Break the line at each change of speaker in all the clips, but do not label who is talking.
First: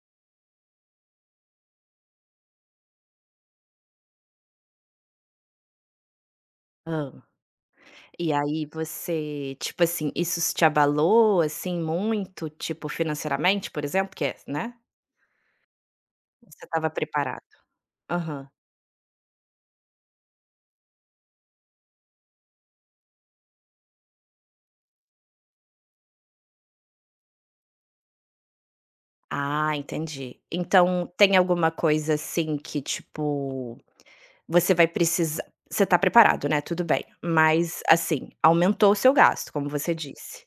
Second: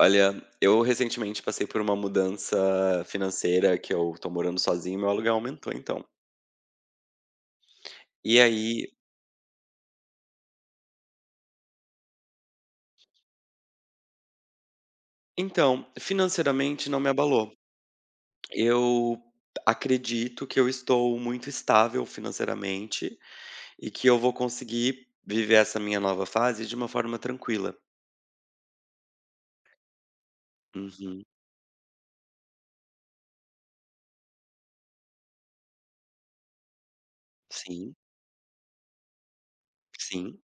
Olha, eu recentemente passei por uma mudança financeira que eu tô morando sozinho, meu aluguel aumentou então.
Hã. E
E
aí
aí
você, tipo assim, isso te abalou, assim, muito, tipo, financeiramente, por exemplo, que é, né,
então,
você estava
financeiramente não me
preparado?
abalou.
Aham.
Eu acredito que eu estou muito estável financeiramente e que eu vou conseguir viver essa minha nova fase de uma forma tranquila.
Ah, entendi. Então
Uhum.
tem alguma coisa assim que, tipo. Você vai precisar, você está preparado, né, tudo bem, mas
Sim,
assim, aumentou o seu gasto, como você
sim.
disse.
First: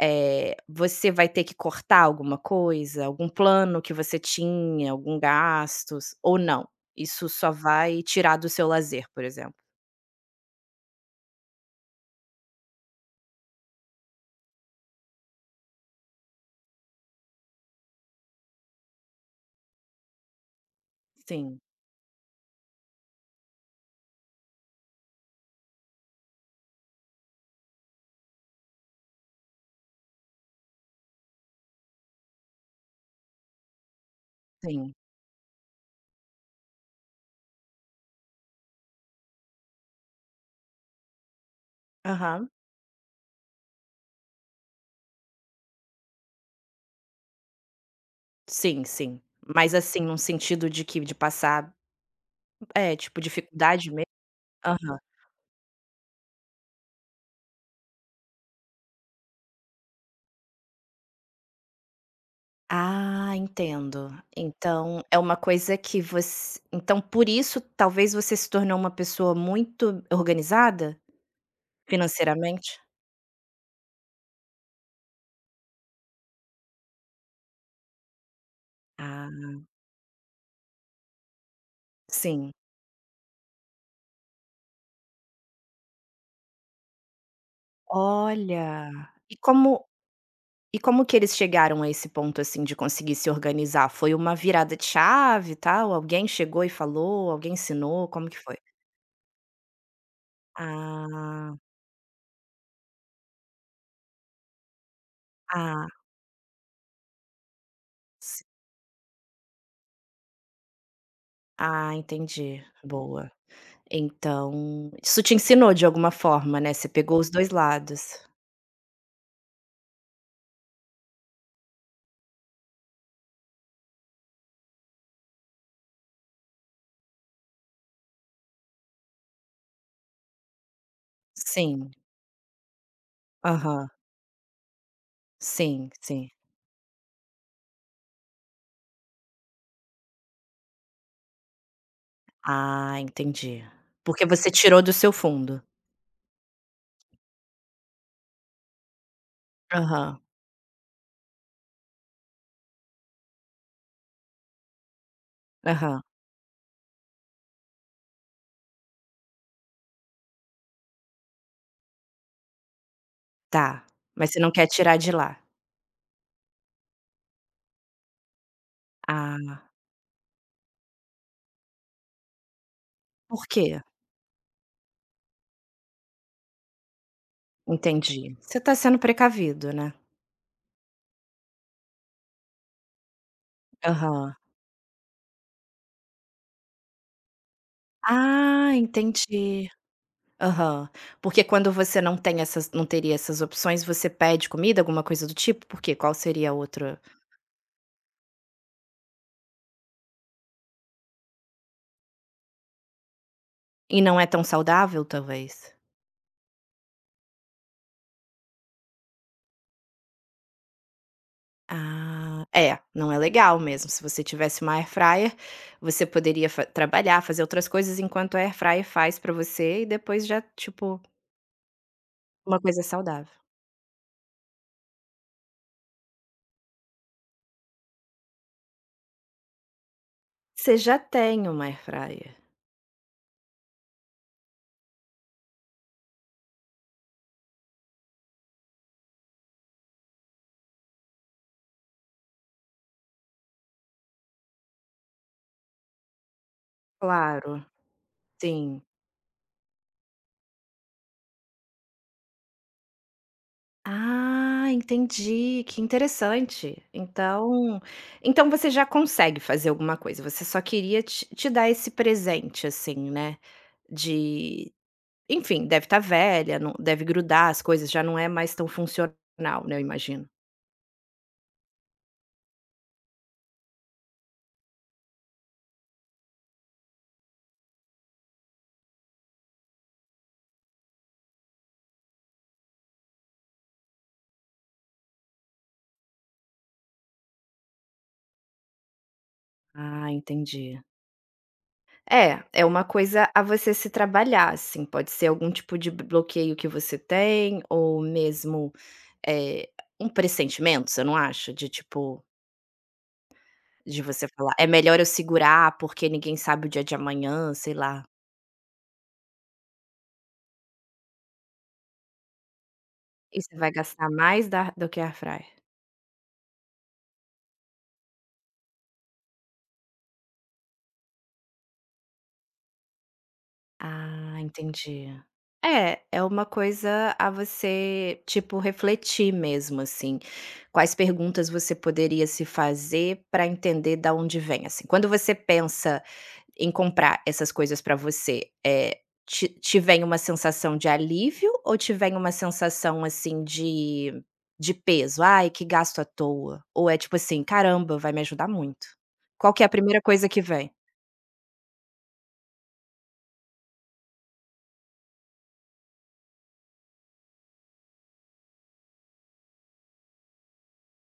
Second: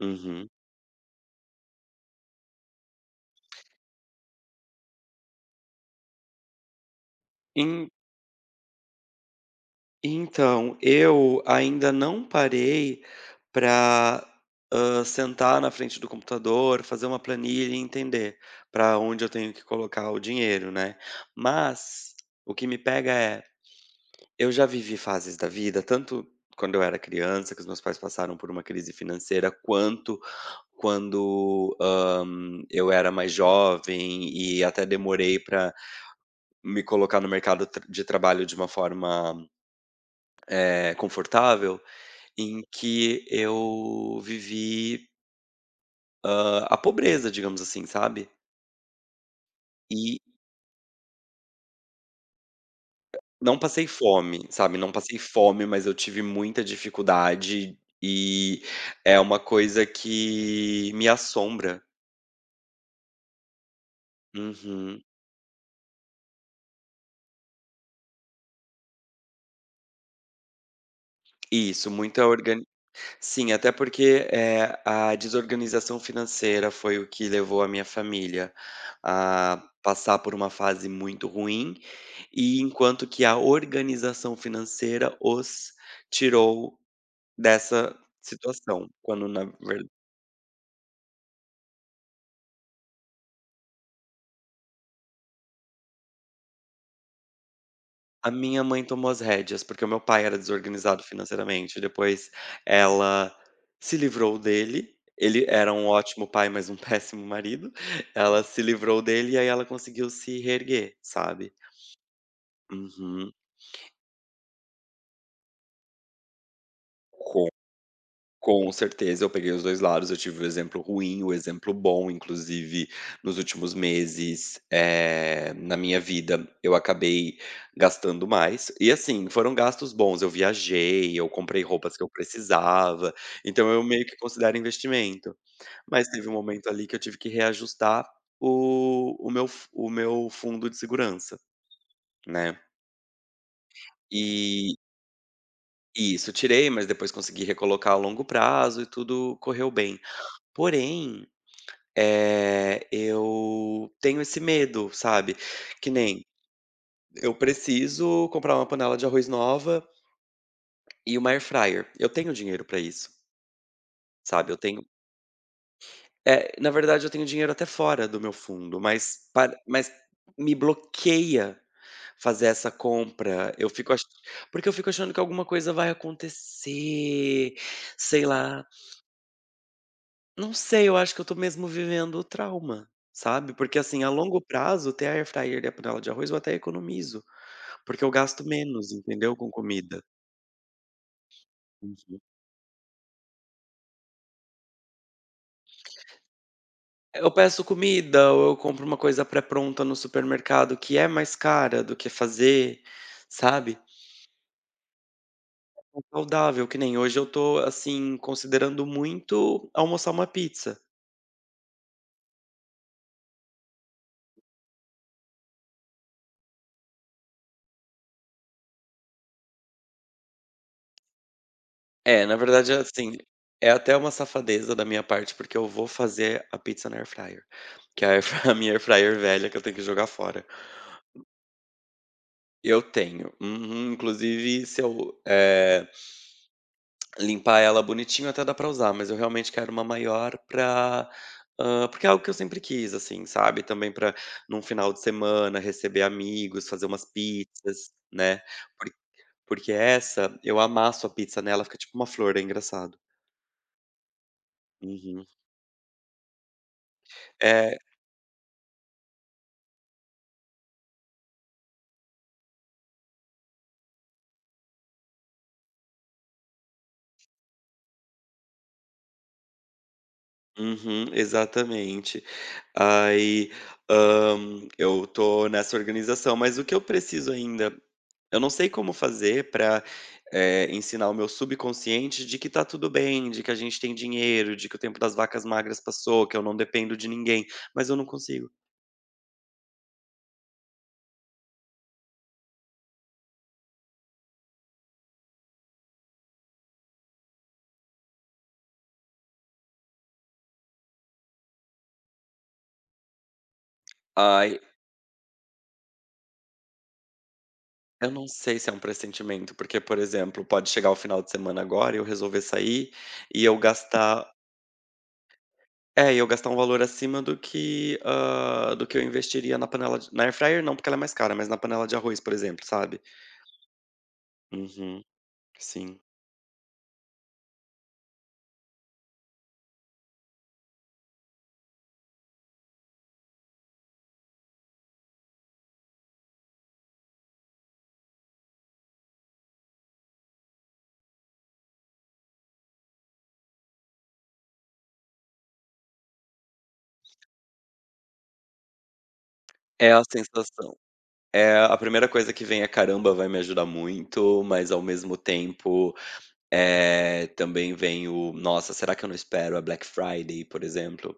Uhum.
Você vai ter que cortar alguma coisa, algum plano que você tinha, algum gastos ou não? Isso só
Em-
vai tirar do seu lazer, por exemplo?
Então, eu ainda não parei para sentar na frente do computador, fazer uma planilha e entender para onde eu tenho que colocar o dinheiro, né.
Sim,
Mas o que me pega é, eu já vivi fases da vida, tanto quando eu era criança, que os meus pais passaram por uma crise financeira, quanto quando, eu era mais jovem e até
sim.
demorei para me colocar no mercado tra de trabalho de uma forma, confortável.
Aham.
Em que eu vivi, a pobreza, digamos assim, sabe.
Sim, sim. Mas assim, num
E
sentido de que de passar, é, tipo,
não passei
dificuldade mesmo?
fome, sabe, não
Aham.
passei fome, mas eu tive muita dificuldade e é uma coisa que me assombra.
Ah, entendo. Então
Uhum.
é uma coisa que você, então por isso talvez você se tornou uma pessoa muito organizada
Isso, muita.
financeiramente?
Sim, até porque, a desorganização financeira foi o que levou a minha família
Ah,
a passar por uma fase muito ruim,
sim.
e enquanto que a organização financeira os tirou dessa situação,
Olha,
quando
e
na ver
como e como que eles chegaram a esse ponto, assim, de conseguir se organizar? Foi uma virada de chave e tal? Alguém chegou e falou? Alguém ensinou? Como
a
que foi?
minha mãe tomou as rédeas, porque o meu pai era desorganizado
Ah,
financeiramente, depois ela se livrou dele, ele era um
ah,
ótimo pai, mas um péssimo marido,
si
ela se livrou dele e aí ela conseguiu se reerguer, sabe.
ah, entendi. Boa.
Uhum.
Então, isso te ensinou de alguma forma, né, você pegou os
Com
2 lados.
com certeza, eu peguei os 2 lados, eu tive o exemplo ruim, o exemplo bom, inclusive nos últimos meses, na minha vida, eu acabei gastando mais. E assim, foram gastos bons, eu viajei, eu comprei
Sim.
roupas que eu precisava, então eu
Aham.
meio que considero investimento.
Sim,
Mas teve
sim.
um momento ali que eu tive que reajustar o meu fundo de segurança, né.
Ah, entendi. Porque você
E
tirou do seu fundo.
Isso, tirei, mas depois consegui recolocar a longo prazo e tudo correu bem.
Aham,
Porém, eu tenho esse medo, sabe, que
aham.
nem eu preciso comprar uma panela de arroz nova e uma air fryer. Eu tenho dinheiro pra isso,
Tá. Mas você não
sabe, eu
quer
tenho
tirar de lá.
na verdade eu tenho dinheiro até fora do meu fundo, mas
Ah,
para mas me bloqueia fazer essa
por
compra. Eu
quê?
fico ach porque eu fico achando que alguma coisa vai acontecer, sei
Entendi. Você
lá.
tá sendo precavido, né.
Não sei, eu acho que eu tô mesmo vivendo o trauma, sabe, porque, assim, a
Aham.
longo prazo, ter a air fryer e a panela de arroz eu até economizo, porque eu gasto
Ah,
menos, entendeu, com
entendi.
comida.
Aham. Porque quando você não
Entendi.
tem essas, não teria essas opções, você pede comida, alguma coisa do tipo? Por quê? Qual seria a outra,
Eu peço comida ou eu compro uma coisa pré-pronta no supermercado que é mais cara do que fazer, sabe,
e não é tão saudável, talvez?
é saudável, que nem hoje eu tô, assim, considerando muito almoçar uma pizza.
Ah, é, não é legal mesmo. Se você tivesse uma air fryer, você poderia fa trabalhar, fazer outras coisas enquanto a air fryer faz pra você e depois já, tipo,
É, na
uma
verdade,
coisa
assim,
saudável.
é até uma safadeza da minha parte, porque eu vou fazer a pizza na air fryer, que é a air fry a minha air fryer velha que eu tenho que jogar fora.
Você já tem uma air fryer?
Eu tenho. Uhum, inclusive, se eu, limpar ela bonitinho, até dá pra usar, mas eu realmente quero uma maior pra porque é algo que eu sempre quis, assim, sabe, também pra num final de semana receber amigos, fazer umas
Claro,
pizzas, né,
sim.
por porque essa, eu amasso a pizza nela, fica tipo uma flor, é engraçado.
Ah,
Uhum.
entendi, que interessante.
É.
Então, então você já consegue fazer alguma coisa, você só queria te dar esse presente, assim, né, de. Enfim, deve estar velha, não deve grudar as coisas, já não é mais tão funcional, né, eu imagino.
Uhum, exatamente. Aí, hã, eu tô nessa organização, mas o que eu preciso ainda eu não sei como fazer para ensinar o meu subconsciente de que tá tudo bem, de que a gente tem dinheiro, de que o tempo das vacas magras passou, que eu não dependo de ninguém, mas eu não consigo.
Ah, entendi. É, é uma coisa a você se trabalhar, assim, pode ser algum tipo de bloqueio que você tem ou mesmo, eh, um pressentimento, você não acha? De tipo, de você falar:
Ai,
"É melhor eu segurar, porque ninguém sabe o dia de amanhã", sei lá.
eu não sei se é um pressentimento, porque, por exemplo, pode chegar o final de semana agora e eu resolver sair
E
e
você
eu
vai gastar
gastar
mais da do que a airfryer.
É, e eu gastar um valor acima do que, do que eu investiria na panela de na air fryer não, porque ela é mais cara, mas na panela de arroz, por exemplo, sabe.
Ah,
Uhum,
entendi. É,
sim.
é uma coisa a você, tipo, refletir mesmo, assim. Quais perguntas você poderia se fazer para entender da onde vem, assim. Quando você pensa em comprar essas coisas para você, te vem uma sensação de alívio ou te vem uma sensação, assim, de peso? "Ai, que gasto à toa", ou é tipo assim: "Caramba, vai me ajudar muito"? Qual que é a
É
primeira
a
coisa que vem?
sensação. É, a primeira coisa que vem é: "Caramba, vai me ajudar muito", mas ao mesmo tempo, também vem o: "Nossa, será que eu não espero a Black Friday", por exemplo,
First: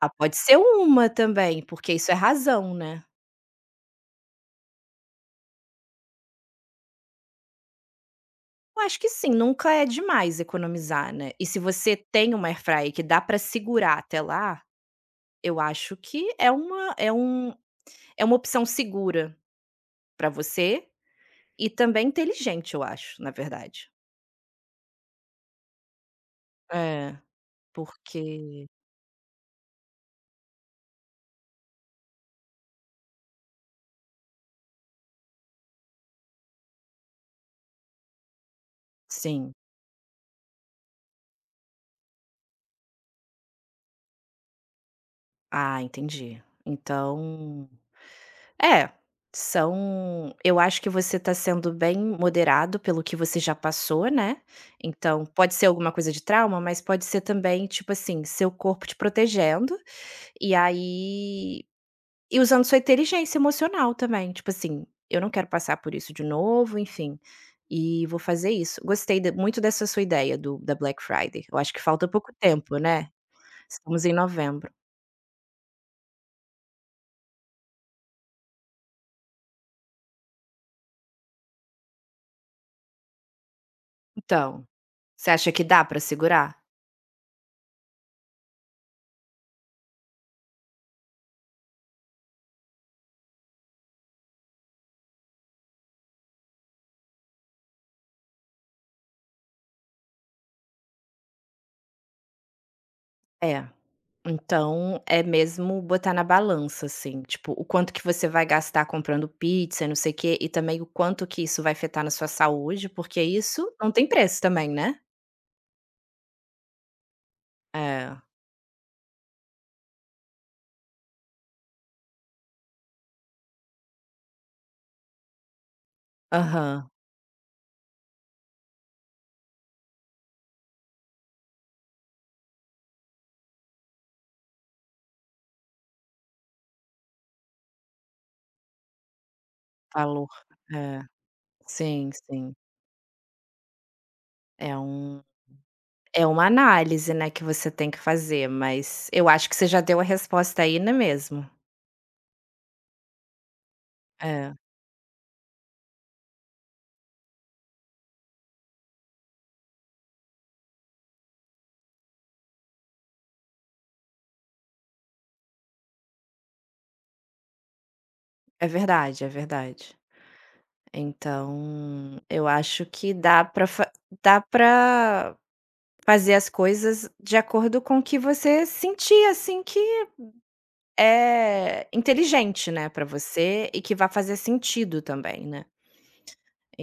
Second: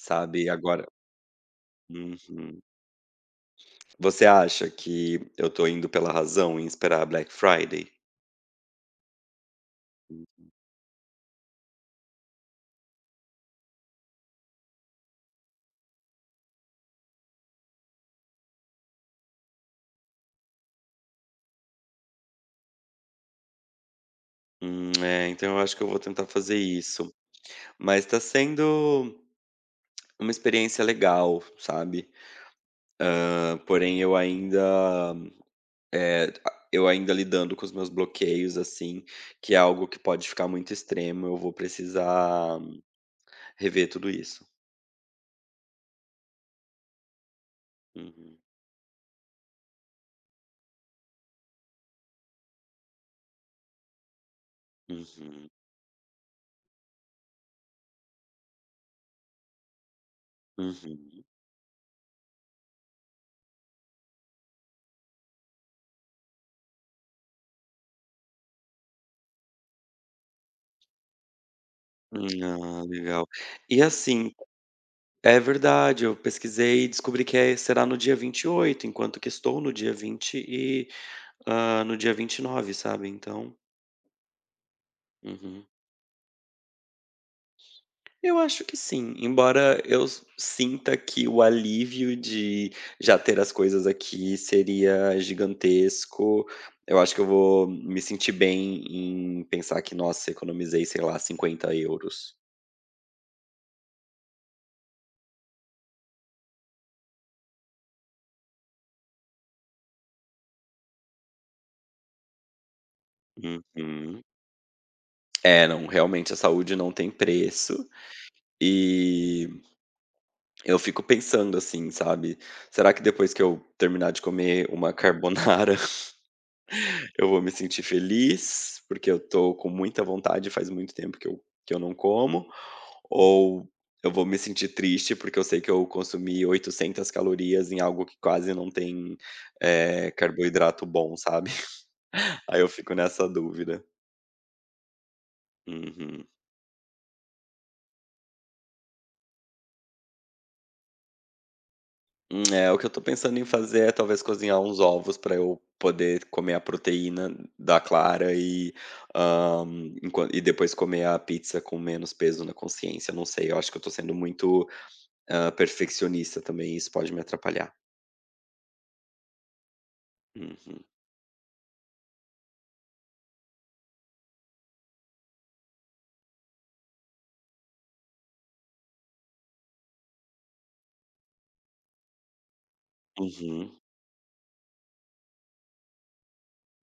Ah, pode ser
agora
uma também, porque isso é
uhum.
razão, né.
Você acha que eu tô indo pela razão em esperar a Black Friday?
Eu acho que sim, nunca é demais economizar, né. E se você tem uma airfryer que dá pra segurar até lá, eu acho que é uma é um é uma opção segura pra você e também inteligente, eu acho, na verdade.
É, então eu acho que eu vou tentar fazer isso.
É,
Mas tá
porque
sendo uma experiência legal, sabe. Porém eu ainda, eh, a eu ainda lidando com os meus bloqueios, assim, que
sim.
é algo que pode ficar muito extremo, eu vou precisar rever tudo isso.
Ah, entendi. Então
Uhum,
é, são eu acho que você está sendo bem moderado pelo que você já passou, né, então
uhum,
pode ser alguma coisa de trauma, mas pode ser também, tipo assim, seu corpo te protegendo, e
uhum.
aí e usando sua inteligência emocional também, tipo assim: "Eu não quero passar por isso de novo", enfim, e vou fazer isso. Gostei de muito dessa sua ideia do da Black Friday, eu acho que falta pouco tempo,
Ah,
né,
legal. E
estamos em
assim
novembro.
é verdade, eu pesquisei e descobri que é será no dia 28, enquanto que estou no dia no dia 29, sabe, então
Então, você acha que
uhum.
dá para segurar?
Eu acho que sim, embora eu s sinta que o alívio de já ter as coisas aqui seria gigantesco. Eu acho que eu vou me sentir bem em pensar que, nossa, economizei, sei lá, €50.
É. Então, é mesmo botar na balança, assim, tipo, o quanto que você vai gastar comprando pizza e não sei o quê, e também o quanto que isso vai afetar na sua saúde, porque isso não tem
Uhum.
preço também, né.
É, não, realmente a saúde não tem preço.
É.
E eu fico pensando assim, sabe, será que depois que eu terminar de comer uma carbonara.
Aham.
Eu vou me sentir feliz, porque eu tô com muita vontade, faz muito tempo que eu não como, ou eu vou me sentir triste, porque eu sei que eu consumi 800 calorias em algo que quase não tem,
Valor.
carboidrato
É.
bom, sabe.
Sim, sim.
Aí eu fico nessa dúvida.
É um é
Uhum.
uma análise, né, que você tem que fazer, mas eu acho que você já deu a resposta aí, não é mesmo?
É, o que eu tô pensando em fazer é talvez
É.
cozinhar uns ovos para eu poder comer a proteína da clara e, hã, enquan e depois comer a pizza com menos peso na consciência, não sei, eu acho que eu tô sendo muito perfeccionista também, isso pode me atrapalhar.
É verdade, é verdade.
Uhum,
Então, eu acho que dá pra fa dá para fazer as coisas de acordo com o que você sentir, assim, que é inteligente, né, pra você
uhum,
e que vai fazer sentido também, né.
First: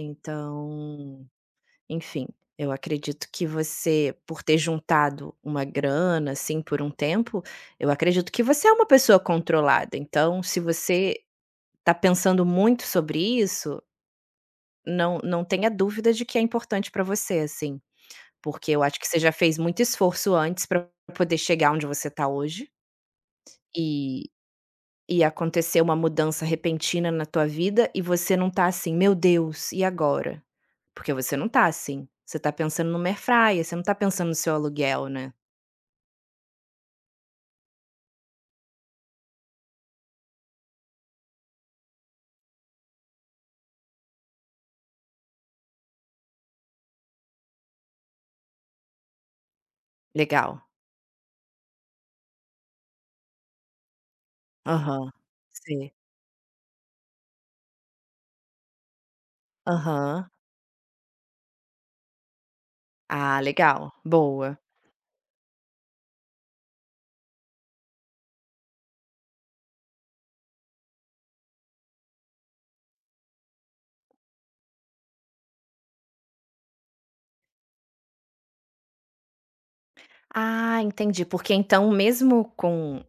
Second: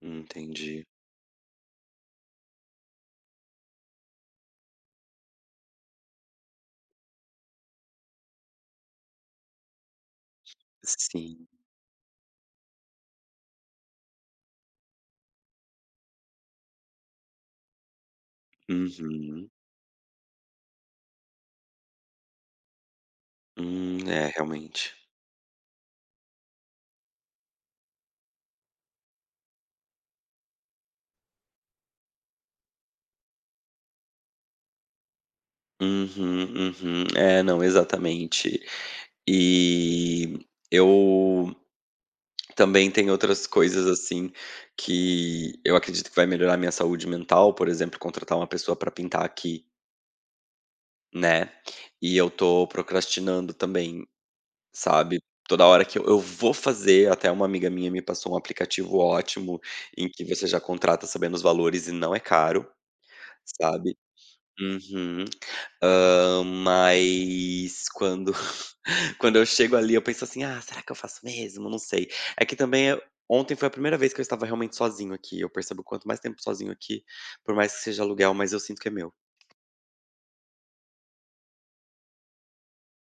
entendi.
enfim, eu acredito que você, por ter juntado uma grana, assim, por um tempo, eu acredito que você é uma pessoa controlada, então se você
Sim.
tá pensando muito sobre isso, não tenha dúvida de que é importante pra você, assim, porque eu acho que você já
Uhum.
fez muito esforço antes pra poder chegar onde você tá hoje.
É,
E
realmente.
e aconteceu uma mudança repentina na tua vida e você não tá assim: "Meu Deus, e agora?". Porque você não tá assim, você tá pensando no air, você não tá pensando no seu aluguel, né.
Uhum, uhum. É, não, exatamente. E eu também tenho outras coisas, assim, que eu acredito que vai melhorar a minha saúde mental, por exemplo, contratar uma pessoa para pintar aqui,
Legal.
né, e eu tô procrastinando também.
Aham.
Sabe, toda hora
Sim.
que eu vou fazer até uma amiga minha me passou um aplicativo ótimo, em que
Aham.
você já contrata sabendo os valores e não é caro,
Ah, legal,
sabe.
boa.
Uhum. Mas quando quando eu chego ali eu penso assim: "Ah, será que eu faço mesmo? Não sei". É que também eu ontem foi a primeira vez que eu estava realmente sozinho aqui, eu percebo quanto mais tempo sozinho aqui, por mais que seja aluguel, mas eu sinto que é meu.
Ah, entendi, porque então mesmo com,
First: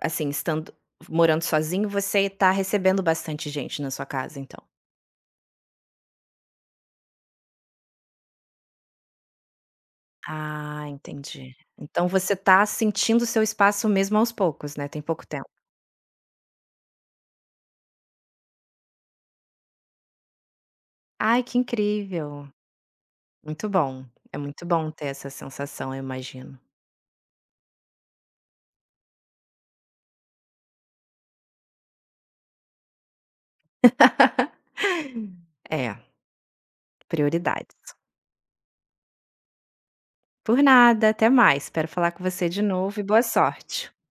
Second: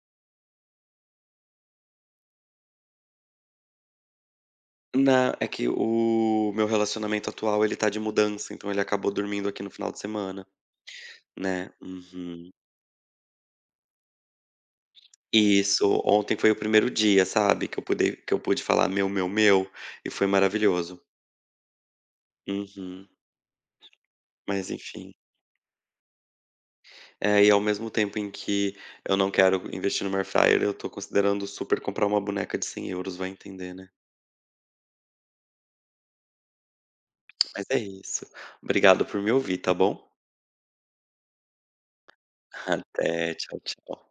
assim, estando morando sozinho, você tá recebendo bastante gente na sua casa, então?
Na é que o meu relacionamento atual ele tá de mudança, então ele acabou dormindo aqui no final de semana.
Ah, entendi.
Né,
Então você
uhum.
tá sentindo o seu espaço mesmo aos poucos, né, tem pouco tempo.
Isso, ontem foi o primeiro dia, sabe, que eu pude falar "meu, meu, meu" e foi maravilhoso.
Ai, que incrível.
Uhum.
Muito bom. É muito
Mas
bom ter
enfim.
essa sensação, eu imagino.
É, e ao mesmo tempo em que eu não quero investir no airfryer, eu tô considerando super comprar uma boneca de €100, vai entender, né.
É,
Mas é
prioridades.
isso. Obrigado por me ouvir, tá bom?
Por nada, até mais. Espero falar com você de novo e boa
Até, tchau,
sorte.
tchau.